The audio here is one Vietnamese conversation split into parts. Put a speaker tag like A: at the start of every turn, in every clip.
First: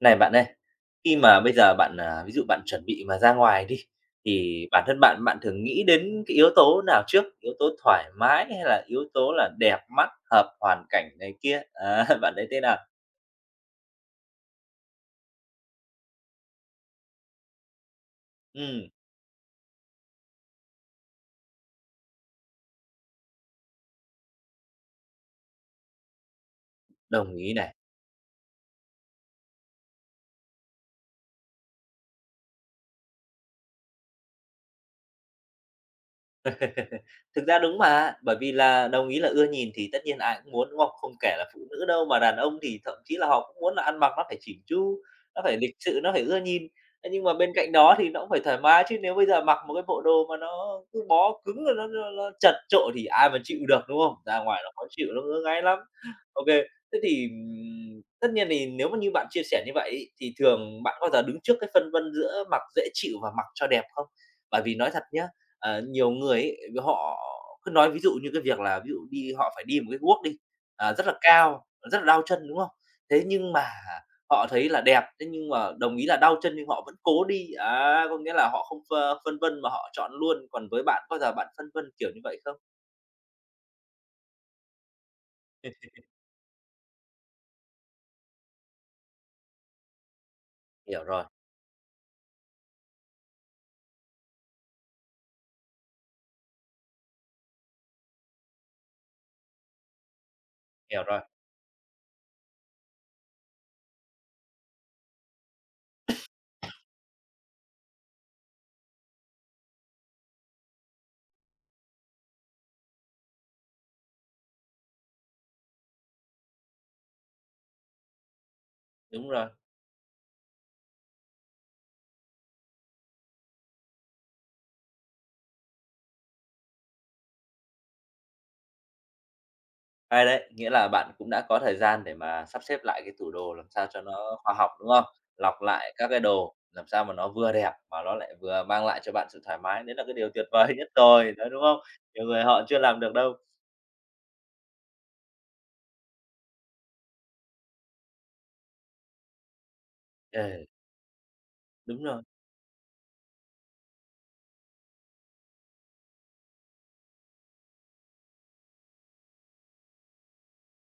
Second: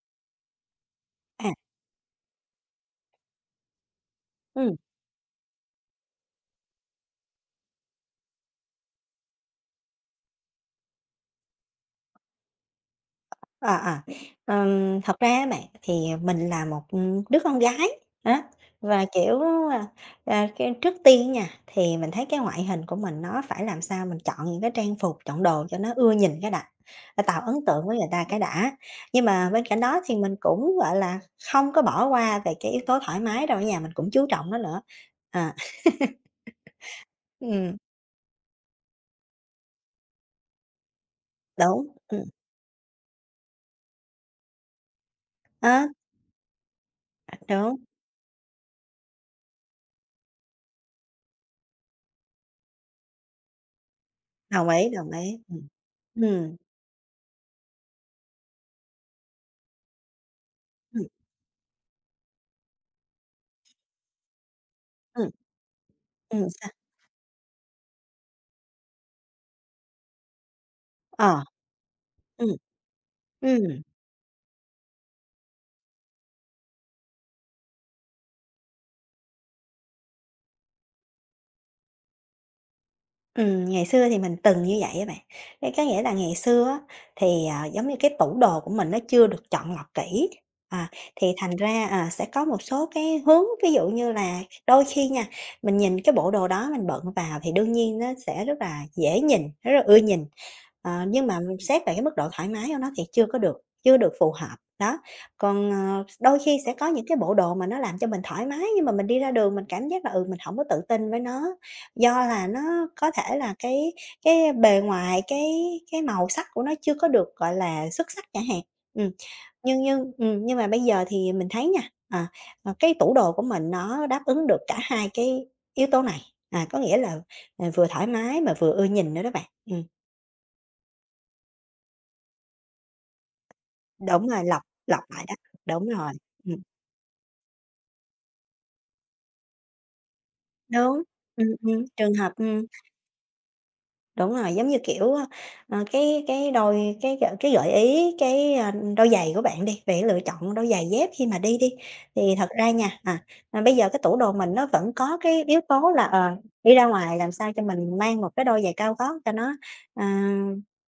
A: Này bạn ơi, khi mà
B: À,
A: bây giờ bạn, ví dụ bạn chuẩn bị mà ra ngoài đi, thì
B: ừ.
A: bản thân bạn bạn thường nghĩ đến cái yếu tố nào trước? Yếu tố thoải mái hay là yếu tố là đẹp mắt, hợp hoàn cảnh này kia? Á, bạn thấy thế nào?
B: à à, Thật ra á bạn, thì mình là một đứa con gái, á,
A: Ừm,
B: và, kiểu, à, cái trước tiên nha, thì mình thấy cái ngoại hình của mình nó phải làm sao mình chọn những cái trang phục, chọn đồ cho nó ưa nhìn cái đã,
A: đồng
B: tạo
A: ý
B: ấn
A: này.
B: tượng với người ta cái đã. Nhưng mà bên cạnh đó thì mình cũng, gọi là, không có bỏ qua về cái yếu tố thoải mái đâu á nha, mình cũng chú trọng nó nữa. À.
A: Thực ra
B: Ừm.
A: đúng mà, bởi vì là đồng ý là ưa nhìn thì tất nhiên ai cũng muốn, đúng không? Không kể là phụ nữ
B: Đúng,
A: đâu, mà
B: ừm.
A: đàn ông thì thậm chí là họ cũng muốn là ăn mặc nó phải chỉn chu, nó phải
B: Á.
A: lịch sự, nó phải ưa nhìn. Thế nhưng mà bên cạnh
B: Đúng,
A: đó thì nó cũng phải thoải mái chứ, nếu bây giờ mặc một cái bộ đồ mà nó cứ bó cứng rồi nó chật chội thì ai mà chịu được, đúng không? Ra ngoài
B: đồng
A: nó khó
B: ý,
A: chịu,
B: đồng
A: nó
B: ý.
A: ngứa
B: Ừ,
A: ngáy lắm. Ok,
B: ừ,
A: thế thì, tất nhiên thì nếu mà như bạn chia sẻ như vậy ấy, thì thường bạn
B: ừ.
A: có bao giờ đứng trước cái phân vân giữa mặc dễ chịu và mặc cho đẹp không? Bởi vì nói thật nhá,
B: Ừm,
A: Nhiều người
B: ừm.
A: ấy,
B: Sao?
A: họ cứ nói ví dụ như cái việc là ví dụ đi họ phải đi một cái guốc đi, rất là
B: Ờ.
A: cao, rất là đau chân,
B: Ừm,
A: đúng không? Thế nhưng mà
B: ừm,
A: họ thấy là đẹp, thế nhưng mà đồng ý là đau chân nhưng họ vẫn cố đi, á, có nghĩa là họ không phơ phân vân mà họ chọn luôn. Còn với bạn, có bao giờ bạn phân vân kiểu như vậy không?
B: Ngày xưa thì mình từng như vậy á bạn. Cái có nghĩa là ngày xưa á, thì, giống như cái tủ đồ của mình nó chưa được chọn lọc kỹ, à,
A: Hiểu rồi,
B: thì thành ra, sẽ có một số cái hướng, ví dụ như là đôi khi nha, mình nhìn cái bộ đồ đó mình bận vào thì đương nhiên nó sẽ rất là dễ nhìn, rất là ưa nhìn,
A: hiểu rồi,
B: nhưng mà xét về cái mức độ thoải mái của nó thì chưa được phù hợp, đó. Còn, đôi khi sẽ có những cái bộ đồ mà nó làm cho mình thoải mái nhưng mà mình đi ra đường mình cảm giác là, mình hổng có tự tin với nó. Do là nó có thể là cái bề ngoài cái màu sắc của nó chưa có được, gọi là, xuất sắc chẳng hạn. Ừm.
A: đúng rồi.
B: Nhưng mà bây giờ thì mình thấy nha, à, cái tủ đồ của mình nó đáp ứng được cả hai cái yếu tố này, có nghĩa là, vừa thoải mái mà vừa ưa nhìn nữa đó bạn.
A: Hay đấy, nghĩa là bạn cũng đã có thời gian để mà sắp xếp lại cái tủ đồ làm sao cho
B: Đúng
A: nó
B: rồi,
A: khoa
B: lặp
A: học, đúng
B: lặp
A: không?
B: lại đó.
A: Lọc
B: Đúng
A: lại các
B: rồi,
A: cái đồ
B: ừm.
A: làm sao mà nó vừa đẹp mà nó lại vừa mang lại cho bạn sự thoải mái, đấy là cái điều tuyệt vời nhất
B: Đúng,
A: rồi, đấy, đúng không?
B: trường
A: Nhiều
B: hợp,
A: người
B: ừm.
A: họ chưa làm được đâu.
B: Đúng rồi, giống như, kiểu, cái gợi ý cái, đôi giày của bạn đi, về lựa chọn
A: Ừ,
B: đôi giày dép khi mà đi đi,
A: đúng rồi,
B: thì thật ra nha, bây giờ cái tủ đồ mình nó vẫn có cái yếu tố là, đi ra ngoài làm sao cho mình mang một cái đôi giày cao gót cho nó, à,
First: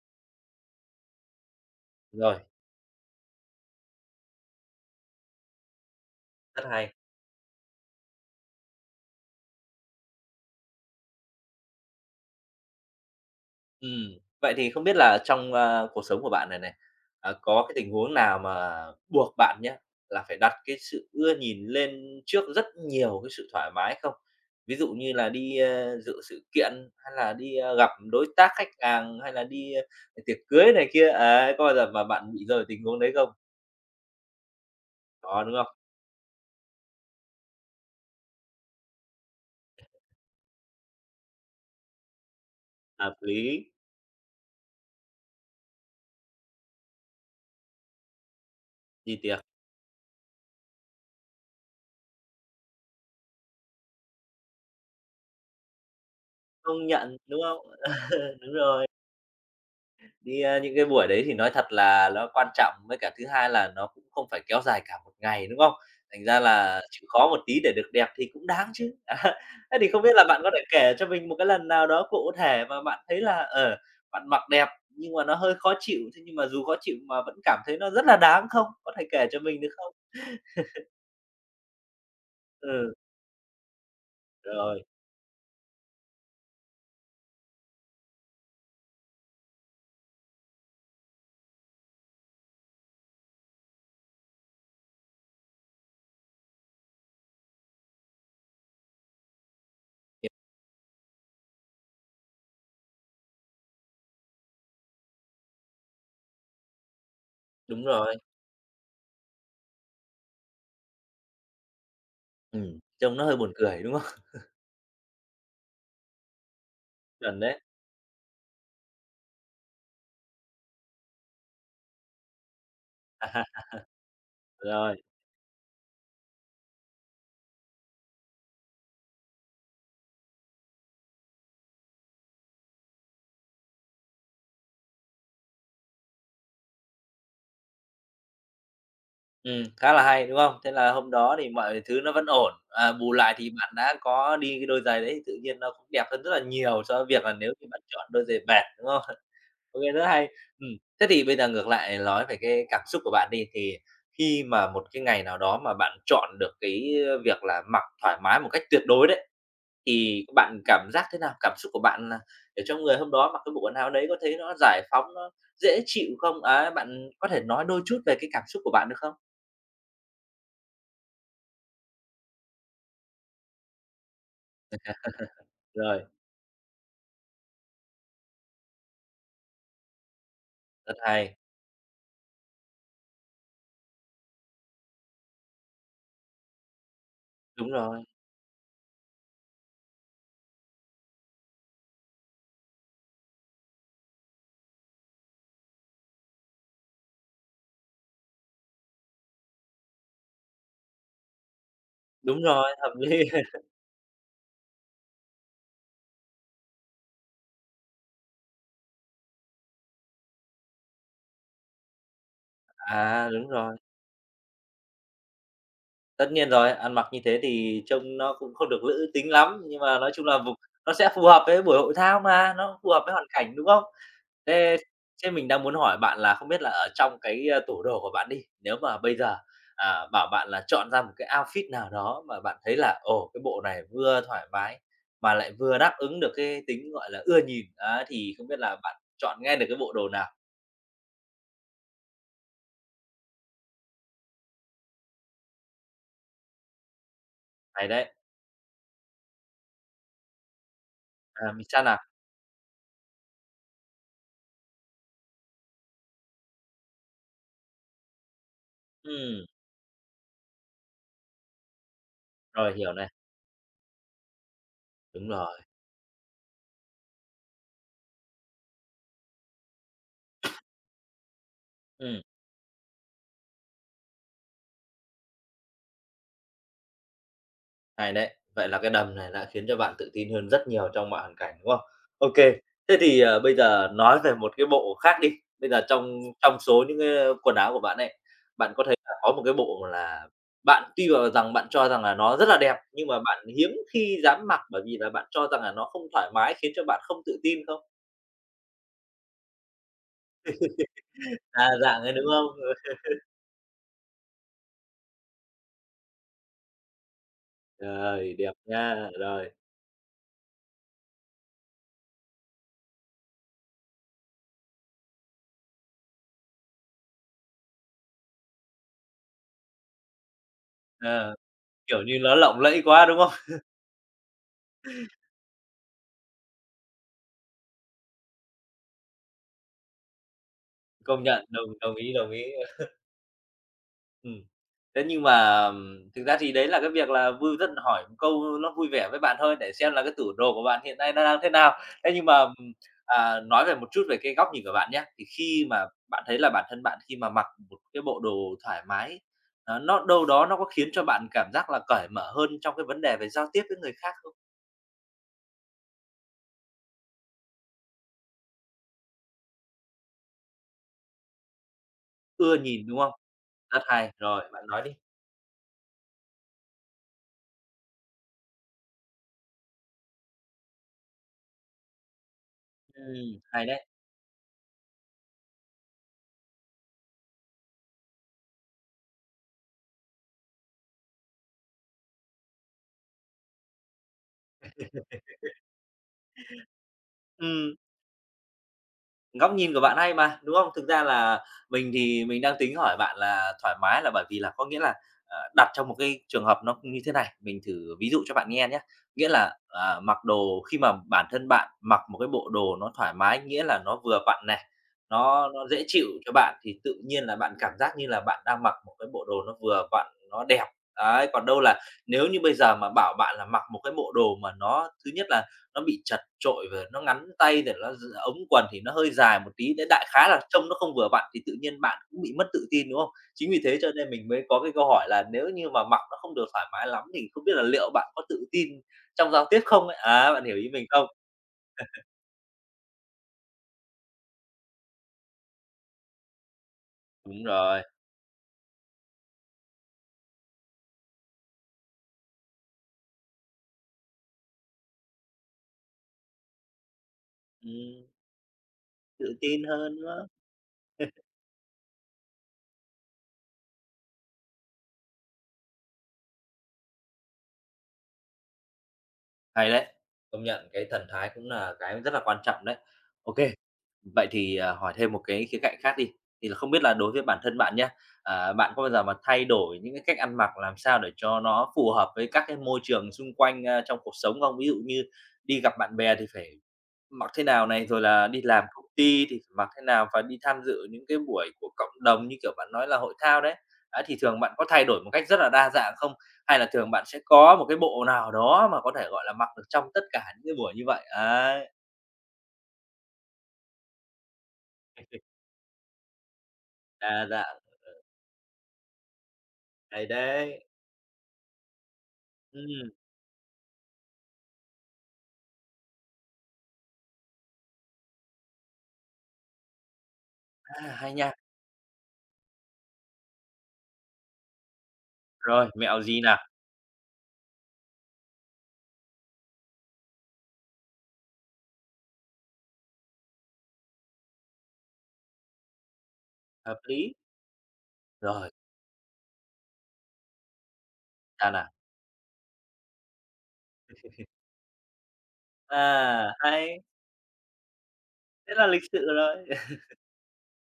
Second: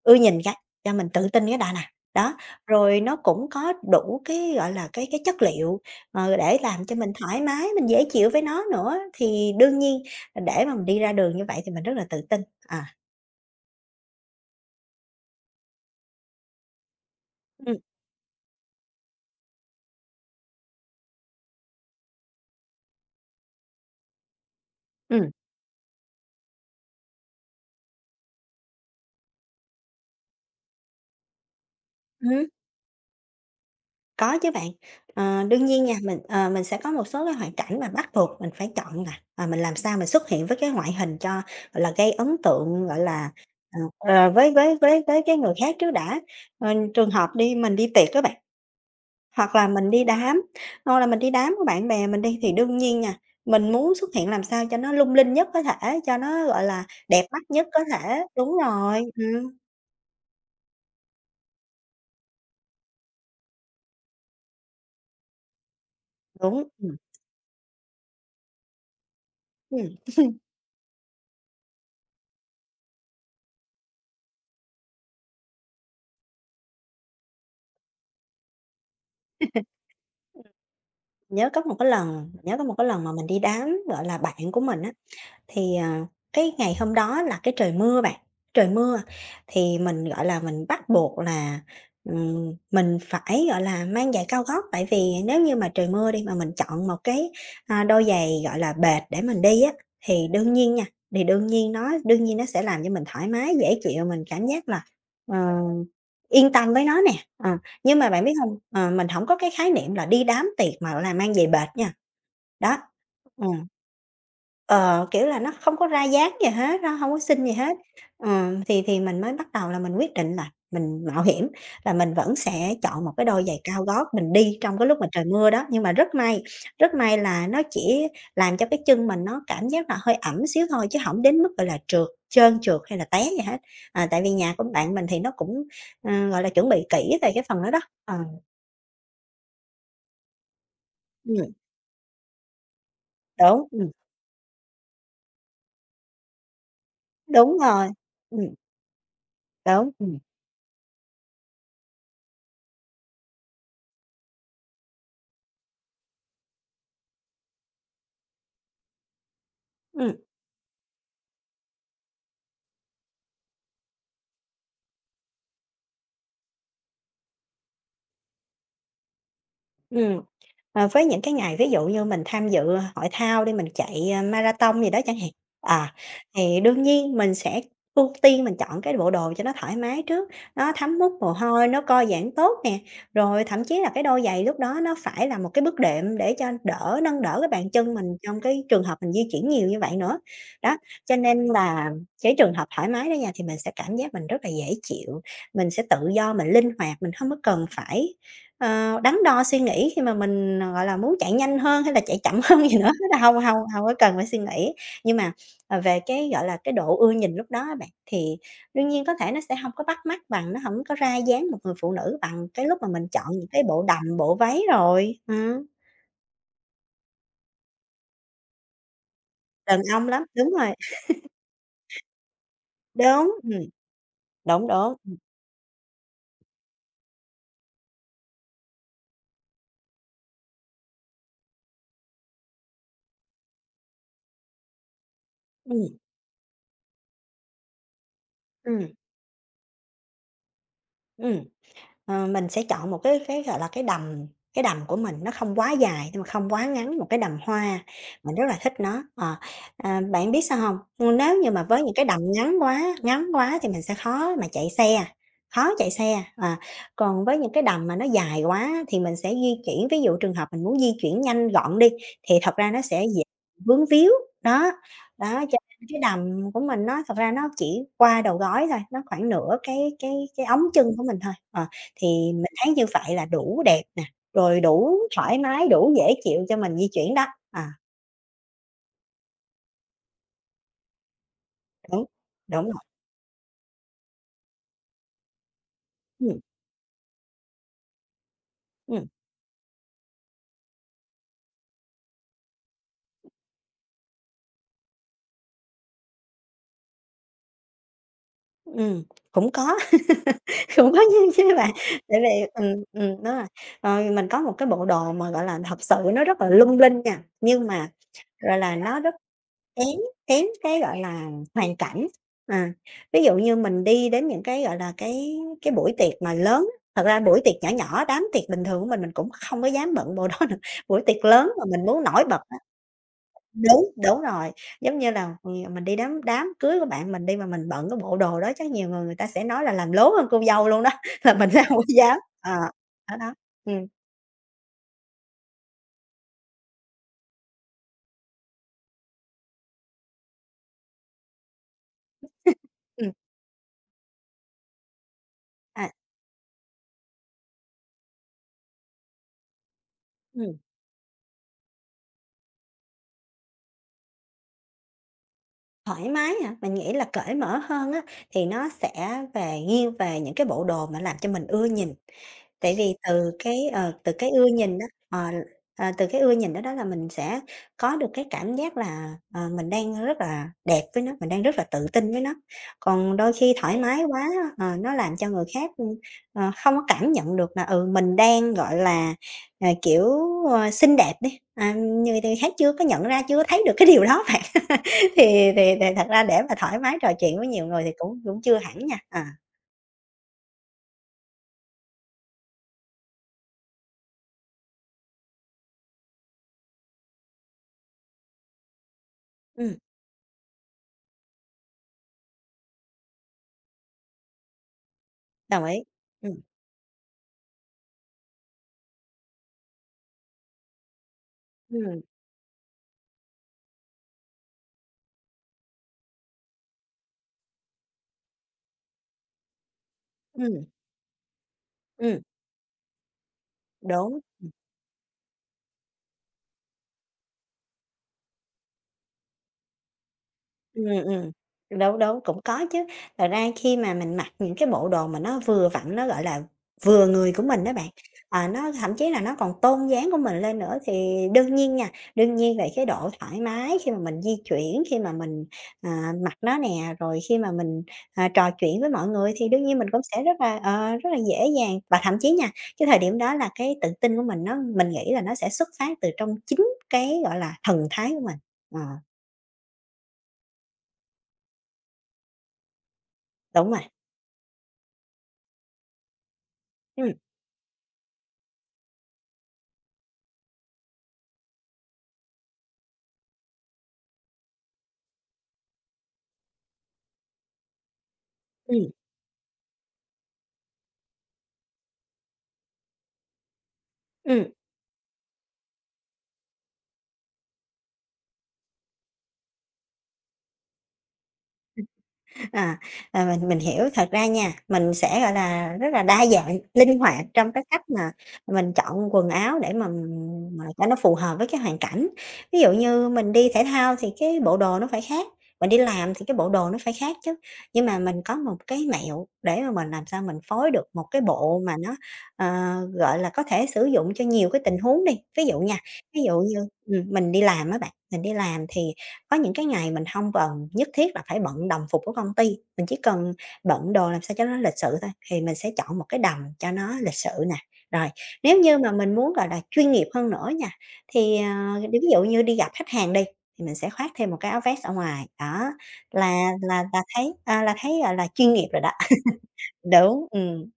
B: ưa nhìn cái, cho mình tự tin cái đã nè. Đó,
A: rồi,
B: rồi nó cũng có đủ cái, gọi là, cái chất liệu, để
A: rất
B: làm
A: hay.
B: cho mình thoải mái, mình dễ chịu với nó nữa, thì đương nhiên, để mà mình đi ra đường như vậy thì mình rất là tự tin, à.
A: Vậy thì không biết là trong, cuộc sống của bạn này này, có cái
B: Ừm,
A: tình huống nào mà buộc bạn nhé là phải đặt cái sự ưa nhìn lên trước rất nhiều cái sự thoải mái không? Ví dụ như
B: ừm,
A: là đi, dự sự kiện hay là đi, gặp đối tác khách hàng hay là đi, tiệc cưới này kia, ấy, có bao giờ mà
B: ừm
A: bạn
B: hứm,
A: bị rơi vào tình huống đấy không?
B: có chứ bạn. Ờ,
A: Có, đúng
B: đương
A: không?
B: nhiên nha, mình sẽ có một số cái hoàn cảnh mà bắt buộc mình phải chọn nè, và mình làm sao mình xuất hiện với cái ngoại hình cho, gọi là, gây ấn tượng, gọi
A: Hợp
B: là,
A: lý,
B: với cái người khác trước đã. Ờ, trường hợp đi mình đi tiệc á bạn,
A: đi tiệc
B: hoặc là mình đi đám, hoặc là mình đi đám của bạn bè mình đi thì đương nhiên nha, mình muốn xuất hiện làm sao cho nó lung linh nhất có thể, cho nó, gọi là,
A: không nhận,
B: đẹp mắt
A: đúng
B: nhất
A: không?
B: có thể.
A: Đúng
B: Đúng
A: rồi.
B: rồi,
A: Đi, những cái buổi đấy thì nói thật là nó quan trọng, với cả thứ hai là nó cũng không phải kéo dài cả một ngày, đúng không? Thành ra
B: đúng,
A: là chịu khó một tí để được đẹp thì cũng đáng chứ. Á, thế thì
B: ừm.
A: không biết là bạn có thể kể cho mình một cái lần nào đó cụ thể mà bạn thấy là, bạn mặc đẹp nhưng mà nó hơi khó chịu, thế nhưng mà dù khó chịu mà vẫn cảm thấy nó rất là đáng không? Có thể kể cho mình được không?
B: Nhớ có một cái
A: Ừ,
B: lần mà mình đi đám, gọi là, bạn của mình
A: rồi,
B: á, thì, cái ngày hôm đó là cái trời mưa bạn, trời mưa thì mình, gọi là, mình bắt buộc là, mình phải, gọi là, mang giày cao gót, tại vì nếu như mà trời mưa đi mà mình chọn một cái, đôi giày, gọi là, bệt để mình đi á, thì
A: hiểu,
B: đương nhiên nha, thì đương nhiên nó sẽ làm cho mình thoải mái, dễ chịu, mình cảm giác là, ờ, yên tâm với nó nè. Ờ,
A: đúng
B: nhưng mà
A: rồi.
B: bạn biết không, mình không có cái khái niệm là đi đám tiệc mà, gọi là, mang giày bệt nha, đó,
A: Trông nó hơi
B: ừ.
A: buồn cười, đúng không?
B: Ờ, kiểu là, nó không có ra dáng gì hết, nó hông có
A: Chuẩn
B: xinh gì
A: đấy.
B: hết. Thì mình mới bắt đầu là mình quyết định là mình mạo hiểm, là mình vẫn sẽ chọn một cái đôi giày
A: À,
B: cao gót mình đi trong cái lúc
A: rồi.
B: mà trời mưa đó. Nhưng mà rất may là nó chỉ làm cho cái chân mình nó cảm giác là hơi ẩm xíu thôi, chứ hổng đến mức, gọi là, trơn trượt hay là té gì hết. À, tại vì nhà của bạn mình thì nó cũng, gọi là, chuẩn bị kỹ về cái phần đó đó. Ờ,
A: Khá là hay, đúng không? Thế là hôm đó thì
B: ừm,
A: mọi thứ nó vẫn ổn, à, bù lại thì
B: đúng,
A: bạn đã có đi cái đôi giày đấy thì tự nhiên nó cũng đẹp hơn rất là nhiều so với việc là nếu
B: đúng
A: như bạn
B: rồi,
A: chọn đôi giày
B: ừm,
A: bẹt, đúng không? Ok,
B: đúng,
A: rất hay. Ừm, thế thì bây giờ ngược lại nói về cái cảm xúc của bạn đi, thì khi mà một cái ngày nào đó mà bạn chọn được cái việc là mặc thoải mái một cách tuyệt đối đấy,
B: ừm.
A: thì bạn cảm giác thế nào? Cảm xúc của bạn là ở trong người hôm đó mặc cái bộ quần áo đấy có thấy nó giải phóng, nó dễ chịu không? À, bạn có thể nói đôi chút về cái cảm xúc của bạn được không?
B: Ừm, với những cái ngày ví dụ như mình tham dự hội thao đi, mình chạy, marathon gì đó chẳng hạn, à,
A: Rồi,
B: thì đương nhiên mình sẽ ưu tiên mình chọn cái bộ đồ cho nó thoải mái trước, nó
A: rất
B: thấm hút mồ
A: hay.
B: hôi, nó co giãn tốt nè, rồi thậm chí là cái đôi giày lúc đó nó phải là một cái bước đệm để cho nâng đỡ cái bàn
A: Đúng
B: chân mình
A: rồi,
B: trong cái trường hợp mình di chuyển nhiều như vậy nữa. Đó, cho nên là cái trường hợp thoải mái đó nha, thì mình sẽ cảm giác mình rất là dễ chịu, mình sẽ tự do, mình linh hoạt, mình không có cần phải đắn đo suy nghĩ khi mà mình, gọi là, muốn chạy nhanh hơn hay là chạy chậm
A: đúng rồi,
B: hơn gì nữa,
A: hợp
B: thế là
A: lý.
B: hông, hông, hông có cần phải suy nghĩ. Nhưng mà, về cái, gọi là, cái độ ưa nhìn lúc đó á bạn, thì đương nhiên có thể nó sẽ hông có bắt mắt bằng, nó hổng có ra dáng một người phụ nữ bằng cái lúc mà mình chọn
A: À,
B: những
A: đúng
B: cái
A: rồi.
B: bộ đầm, bộ váy rồi.
A: Tất nhiên rồi, ăn mặc như thế thì trông nó cũng không được nữ tính lắm, nhưng
B: Đàn
A: mà
B: ông
A: nói
B: lắm,
A: chung là
B: đúng
A: vùng
B: rồi,
A: nó sẽ phù hợp với buổi hội thao mà, nó phù hợp với hoàn
B: đúng,
A: cảnh, đúng không?
B: đúng,
A: Thế
B: đúng,
A: thế mình đang muốn hỏi bạn là không biết là ở trong cái, tủ đồ của bạn đi, nếu mà bây giờ, bảo bạn là chọn ra một cái outfit nào đó mà bạn thấy là, ồ, cái bộ này vừa thoải mái mà lại vừa
B: ừm,
A: đáp ứng được cái tính, gọi là, ưa nhìn, á, thì không biết là
B: ừm,
A: bạn chọn ngay được cái bộ đồ nào?
B: ừm. Ờ, mình sẽ chọn một cái, gọi là, cái đầm của mình nó không quá dài nhưng mà không quá ngắn, một cái đầm hoa,
A: Hay đấy.
B: mình rất là thích nó. Ờ, bạn biết sao không, nếu
A: À,
B: như mà
A: mì
B: với
A: săn
B: những
A: à?
B: cái đầm ngắn quá thì mình sẽ khó mà chạy xe, khó chạy xe, còn với những cái đầm mà nó dài quá thì mình sẽ
A: Ừm,
B: di chuyển ví dụ trường hợp mình muốn di chuyển nhanh gọn đi, thì thật ra
A: rồi,
B: nó
A: hiểu
B: sẽ
A: này.
B: dễ vướng víu, đó, đó,
A: Đúng
B: cho
A: rồi,
B: nên cái đầm của mình nó thật ra nó chỉ qua đầu gối thôi, nó khoảng nửa cái ống chân của mình thôi. Thì
A: ừm,
B: mình thấy như vậy là đủ đẹp nè, rồi đủ thoải mái, đủ dễ chịu cho mình di chuyển đó. À,
A: hay đấy. Vậy là cái đầm này đã khiến cho bạn tự tin hơn rất nhiều trong mọi hoàn cảnh, đúng không?
B: đúng,
A: OK,
B: đúng rồi,
A: thế thì, bây giờ nói về một cái bộ khác đi. Bây giờ trong
B: ừm,
A: trong số những cái quần áo của bạn ấy, bạn có thấy
B: ừm,
A: là có một cái bộ là bạn tuy vào rằng bạn cho rằng là nó rất là đẹp, nhưng mà bạn hiếm khi dám mặc bởi vì là bạn cho rằng là nó không thoải mái, khiến cho bạn không tự tin không?
B: ừm, cũng có, cũng có như chứ
A: À,
B: bạn,
A: dạng ấy,
B: tại
A: đúng
B: vì
A: không?
B: đúng rồi. Rồi mình có một cái bộ đồ mà, gọi là, thật sự nó rất là lung linh nha, nhưng
A: Ừ,
B: mà
A: đẹp
B: rồi là, nó
A: nha!
B: rất
A: Rồi,
B: kém kém cái, gọi là, hoàn cảnh. À, ví dụ như mình đi đến những cái, gọi là, cái buổi tiệc mà lớn thật ra buổi tiệc nhỏ nhỏ, đám tiệc bình thường của mình cũng không có dám bận bộ đó được. Buổi tiệc
A: ờ,
B: lớn mà mình
A: kiểu
B: muốn
A: như,
B: nổi
A: nó
B: bật á,
A: lộng lẫy quá, đúng không?
B: đúng, đúng rồi, giống như là, mình đi đám đám cưới của bạn mình đi mà mình bận cái bộ đồ đó chắc nhiều người người ta sẽ nói là làm lố hơn cô dâu luôn đó,
A: Công
B: là
A: nhận,
B: mình sẽ hông
A: đồng
B: có
A: đồng ý,
B: dám.
A: đồng ý.
B: Ờ, đó, đó. Ừm,
A: Ừm. Thế nhưng mà, thực ra thì đấy là cái việc là vui rất hỏi một câu nó vui vẻ với bạn thôi để xem là cái tủ đồ của bạn hiện nay nó đang thế nào. Thế nhưng mà,
B: ừm,
A: nói về một chút về cái góc nhìn của bạn nhá, thì khi mà
B: à,
A: bạn thấy là bản thân bạn khi mà mặc một cái bộ đồ thoải mái, nó đâu đó nó
B: ừm.
A: có khiến cho bạn cảm giác là cởi mở hơn trong cái vấn đề về giao tiếp với người khác không?
B: Thoải mái hả? Mình nghĩ là cởi mở hơn á, thì nó sẽ nghiêng về những cái bộ đồ mà làm cho mình ưa nhìn.
A: Ưa
B: Tại
A: nhìn,
B: vì
A: đúng không?
B: từ cái,
A: Rất
B: từ
A: hay,
B: cái
A: rồi,
B: ưa
A: bạn
B: nhìn
A: nói
B: đó
A: đi.
B: từ cái ưa nhìn đó đó là mình sẽ có được cái cảm giác là, mình đang rất là đẹp với nó, mình đang rất là tự tin với nó. Còn đôi khi
A: Hay
B: thoải
A: đấy.
B: mái quá, nó làm cho người khác, không có cảm nhận được là, mình đang, gọi là, kiểu, xinh đẹp đi, người người khác chưa có nhận ra, chưa có thấy được cái điều đó bạn. Thì thật ra để mà thoải mái trò chuyện với nhiều
A: Ừm.
B: người thì cũng cũng chưa hẳn nha.
A: Góc nhìn của bạn hay mà, đúng không? Thực ra là mình thì mình đang tính hỏi bạn là thoải mái là bởi vì là có nghĩa là, đặt trong một cái trường hợp nó như thế này, mình thử ví dụ cho bạn nghe nhé. Nghĩa là,
B: Ừm.
A: mặc đồ khi mà bản thân bạn mặc một cái bộ đồ nó thoải mái, nghĩa là nó vừa vặn này, nó
B: Đồng
A: nó
B: ý.
A: dễ chịu cho
B: Ừm.
A: bạn thì tự nhiên là bạn cảm giác như là bạn đang mặc một cái bộ đồ nó vừa vặn, nó đẹp. Đấy, còn đâu là
B: Ừm.
A: nếu như bây giờ mà bảo bạn là mặc một cái bộ đồ mà nó thứ nhất là nó bị chật chội và nó ngắn tay rồi nó d ống quần thì nó hơi dài một tí, đấy, đại khái là
B: Ừm,
A: trông nó không vừa vặn thì tự nhiên bạn
B: ừm.
A: cũng bị mất tự tin, đúng không? Chính vì thế cho nên
B: Đúng.
A: mình mới có cái câu hỏi là nếu như mà mặc nó không được thoải mái lắm thì không biết là liệu bạn có tự tin trong giao tiếp không ấy? Á, bạn hiểu ý
B: Ừm,
A: mình không?
B: ừm. Đúng, đúng, cũng có chứ. Thật ra khi mà mình mặc những cái bộ đồ mà nó vừa vặn, nó, gọi là, vừa người của
A: Đúng
B: mình đó
A: rồi,
B: bạn, nó thậm chí là nó còn tôn dáng của mình lên nữa thì đương nhiên nha, đương nhiên về cái độ thoải mái khi mà mình di chuyển, khi mà mình, mặc nó nè, rồi khi mà mình,
A: ừm,
B: trò chuyện với mọi
A: tự
B: người thì đương
A: tin
B: nhiên mình
A: hơn
B: cũng sẽ
A: nữa.
B: rất là, rất là dễ dàng. Và thậm chí nha, cái thời điểm đó là cái tự tin của mình nó mình nghĩ là nó sẽ xuất phát từ trong chính cái, gọi là, thần thái của mình. Ờ,
A: Hay đấy, công nhận cái thần thái cũng là cái rất là quan trọng đấy. Ok,
B: đúng rồi.
A: vậy thì, hỏi thêm một cái khía cạnh khác đi, thì là không biết là đối
B: Ừm,
A: với bản thân bạn nhé, bạn có bao giờ mà thay đổi những cái cách ăn mặc làm sao để cho nó phù hợp với các cái môi trường xung quanh, trong cuộc sống không? Ví dụ như đi gặp bạn bè thì phải mặc thế nào này, rồi là đi làm công
B: ừm.
A: ty thì phải mặc thế nào và đi tham dự những cái buổi của cộng đồng như kiểu bạn nói là hội thao đấy. Đấy, thì thường
B: Ừm,
A: bạn có thay đổi một cách rất là đa dạng không? Hay là thường bạn sẽ có một cái bộ nào đó mà có thể, gọi là, mặc được trong tất cả những cái buổi như vậy? Ấy,
B: à, mình hiểu. Thật ra nha, mình sẽ, gọi là, rất là đa dạng, linh hoạt
A: đa
B: trong
A: dạng,
B: cái cách mà mình chọn quần áo để mà
A: hay đấy.
B: mà cho nó phù hợp với cái hoàn cảnh. Ví dụ
A: Ừm,
B: như mình đi thể thao thì cái bộ đồ nó phải khác, mình đi làm thì cái bộ đồ nó phải khác chứ. Nhưng mà mình có một cái mẹo để mà mình làm sao mình phối được
A: a,
B: một
A: hay
B: cái
A: nha.
B: bộ mà nó, ờ, gọi là, có thể sử dụng cho nhiều cái tình huống đi. Ví dụ
A: Rồi,
B: nha,
A: mẹo
B: ví
A: gì nào?
B: dụ như mình đi làm á bạn, mình đi làm thì có những cái ngày mình không cần nhất thiết là phải bận đồng phục của công ty, mình chỉ cần bận đồ làm sao cho nó lịch sự thôi, thì mình sẽ chọn một cái đầm cho
A: Hợp
B: nó
A: lý.
B: lịch sự nè. Rồi,
A: Rồi,
B: nếu như mà mình muốn, gọi là, chuyên nghiệp hơn nữa nha, thì,
A: ta nào?
B: ví dụ như đi gặp khách hàng đi, thì mình sẽ khoác thêm một cái áo vest ở ngoài, đó,
A: À,
B: là
A: hay,
B: là là thấy, à, là thấy, gọi là, chuyên
A: thế
B: nghiệp
A: là
B: rồi
A: lịch
B: đó.
A: sự rồi.
B: Đúng.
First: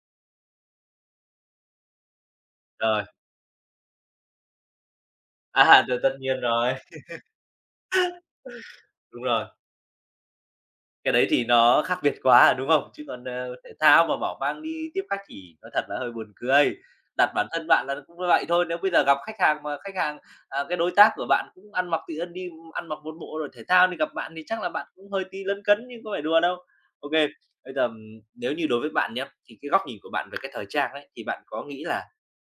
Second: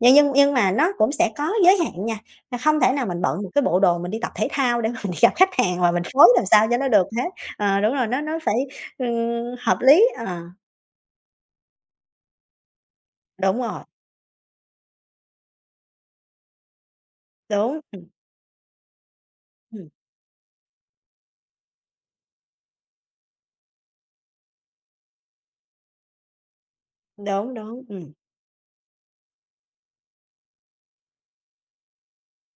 B: Nhưng mà nó cũng sẽ có giới hạn nha, là không thể
A: Rồi,
B: nào mình bận một cái bộ đồ mình đi tập thể thao để mà mình đi gặp khách hàng và
A: rồi
B: mình
A: tất
B: phối
A: nhiên
B: làm sao
A: rồi,
B: cho nó được hết. Ờ, đúng rồi, nó nó phải,
A: đúng rồi.
B: hợp lý, ờ,
A: Cái đấy thì nó khác biệt quá, à, đúng không? Chứ còn,
B: đúng
A: thể
B: rồi,
A: thao mà bảo mang đi tiếp khách thì nói thật là hơi buồn cười. Đặt bản thân
B: đúng,
A: bạn là cũng như vậy thôi, nếu bây giờ gặp khách hàng mà
B: ừm,
A: khách hàng, cái đối tác của bạn cũng ăn mặc tự nhiên đi ăn mặc một bộ rồi thể thao thì gặp bạn thì chắc là bạn cũng hơi tí lấn cấn nhưng có phải đùa đâu. Ok,
B: đúng,
A: bây giờ,
B: đúng,
A: nếu như đối với bạn nhé thì cái góc nhìn của bạn về cái thời trang ấy, thì bạn có nghĩ là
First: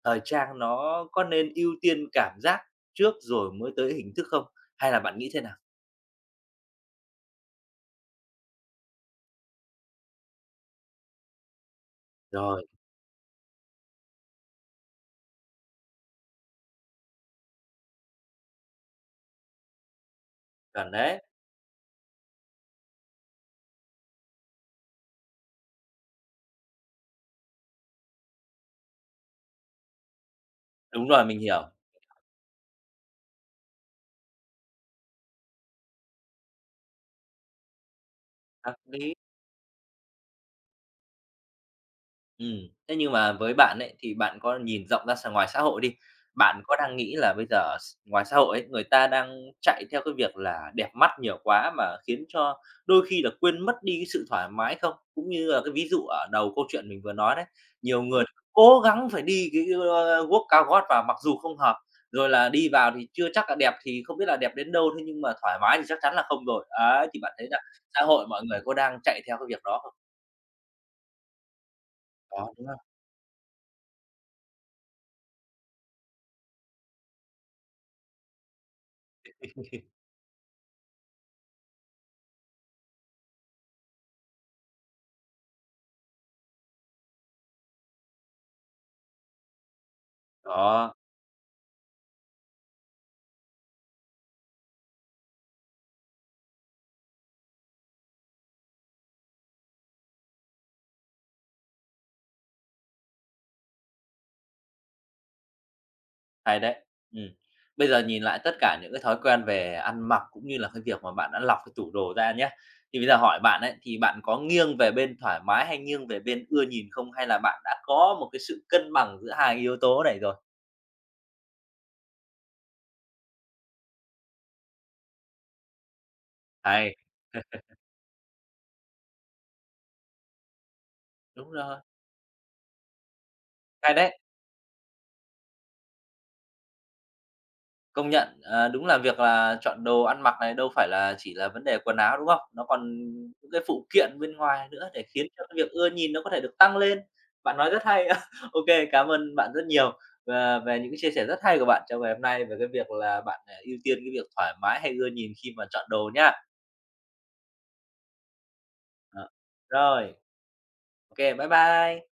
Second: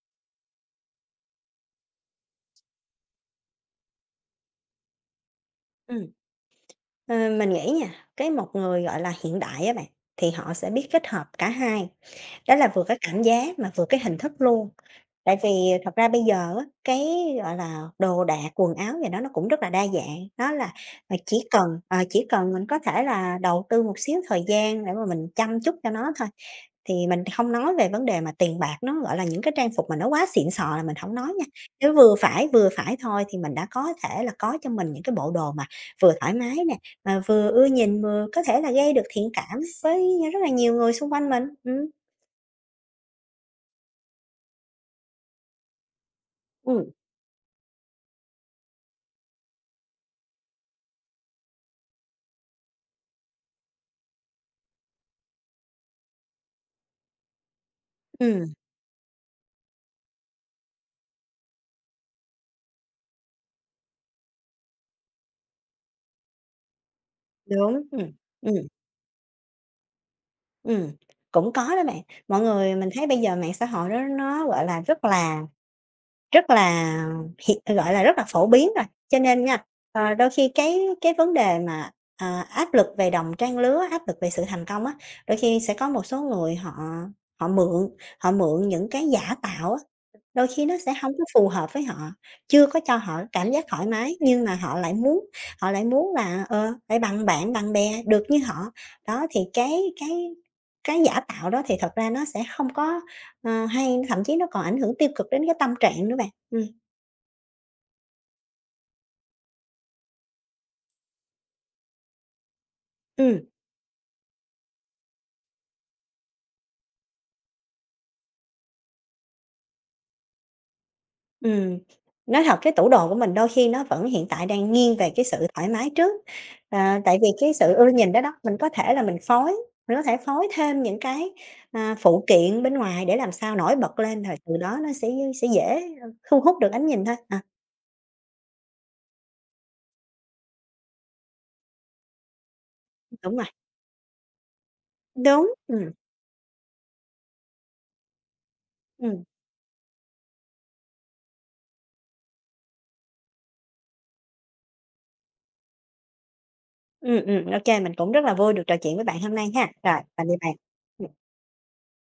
A: thời trang nó có nên ưu tiên cảm giác trước rồi mới tới hình thức không? Hay là bạn nghĩ thế nào?
B: ừm. Ờ, mình nghĩ nha, cái một người, gọi là, hiện đại á bạn, thì họ sẽ biết kết hợp cả hai. Đó
A: Rồi,
B: là vừa cái cảm giác mà vừa cái hình thức luôn. Tại vì thật ra bây giờ á, cái, gọi là, đồ đạc, quần áo gì đó nó cũng rất là đa dạng, nó là,
A: chuẩn đấy.
B: chỉ cần mình có thể là đầu tư một xíu thời gian để mà mình chăm chút cho nó thôi. Thì mình không nói về vấn đề mà tiền bạc nó, gọi là, những cái trang phục mà nó quá xịn sò là mình
A: Đúng
B: không
A: rồi,
B: nói
A: mình
B: nha,
A: hiểu.
B: nếu vừa phải thôi thì mình đã có thể là có cho mình những cái bộ đồ mà vừa thoải mái nè, mà vừa ưa nhìn, vừa có thể là
A: Hợp
B: gây được
A: lý.
B: thiện cảm với rất là nhiều người xung quanh mình.
A: Ừm, thế nhưng mà với bạn ấy, thì bạn có nhìn rộng ra s ngoài xã hội đi, bạn có
B: Ừm.
A: đang nghĩ là bây giờ ở s ngoài xã hội ấy, người ta đang chạy theo cái việc là đẹp mắt nhiều quá mà khiến cho đôi khi là quên mất đi cái sự thoải mái không? Cũng như là cái ví dụ ở đầu câu chuyện mình vừa nói đấy, nhiều người
B: Ừm,
A: cố gắng phải đi cái, guốc cao gót vào mặc dù không hợp, rồi là đi vào thì chưa chắc là đẹp, thì không biết là đẹp đến đâu, thế nhưng mà thoải mái thì chắc chắn là không rồi. Ấy, thì bạn thấy là
B: đúng,
A: xã hội mọi người
B: ừm,
A: có đang chạy theo cái việc đó không?
B: ừm, cũng có đó bạn. Mọi
A: Có, đúng
B: người
A: không?
B: mình thấy bây giờ mạng xã hội đó nó, gọi là, rất là hiện gọi là, rất là phổ biến rồi, cho nên nha, đôi khi cái vấn đề mà, áp lực về đồng trang lứa, áp lực về sự thành công á, đôi khi sẽ có một số người họ họ mượn họ mượn những cái giả tạo á. Đôi khi nó sẽ
A: Đó.
B: hông có phù hợp với họ, chưa có cho họ cảm giác thoải mái, nhưng mà họ lại muốn là, phải bằng bạn, bằng bè, được như họ. Đó, thì cái giả tạo đó thì thật ra nó sẽ không có, hay, thậm chí nó còn ảnh hưởng tiêu cực đến cái tâm trạng nữa bạn.
A: Hay đấy. Ừm. Bây giờ nhìn lại tất cả những cái thói quen về ăn mặc cũng như là cái việc mà bạn đã lọc cái tủ đồ ra nhá. Thì bây giờ hỏi
B: Ừm.
A: bạn ấy, thì bạn có nghiêng về bên thoải mái hay nghiêng về bên ưa nhìn không? Hay là bạn đã có một cái sự cân bằng giữa hai yếu tố này rồi?
B: Ừm, nói thật cái tủ đồ của mình đôi khi nó vẫn hiện tại đang nghiêng về cái sự thoải mái trước,
A: Hay,
B: à, tại vì cái sự ưa nhìn đó đó, mình có thể phối thêm những cái,
A: đúng rồi,
B: phụ kiện bên ngoài để làm sao nổi
A: hay
B: bật
A: đấy.
B: lên rồi từ đó nó sẽ dễ, thu hút được ánh nhìn thôi. À,
A: Công nhận, đúng là việc là chọn đồ ăn mặc này đâu phải là chỉ là vấn đề quần áo, đúng không? Nó còn
B: đúng rồi,
A: những cái phụ kiện bên ngoài nữa để khiến cho
B: đúng,
A: cái việc ưa nhìn nó có thể được tăng lên. Bạn nói rất hay. Ok, cảm
B: ừm,
A: ơn bạn rất nhiều, về những cái chia sẻ rất hay của bạn trong ngày hôm nay về cái việc là bạn, ưu tiên cái việc thoải mái hay ưa nhìn khi mà chọn đồ nhá.
B: ô mình cũng rất là vui được trò chuyện với bạn
A: Ờ,
B: hôm nay ha. Rồi,
A: rồi,
B: tạm biệt bạn.
A: ok bye bye.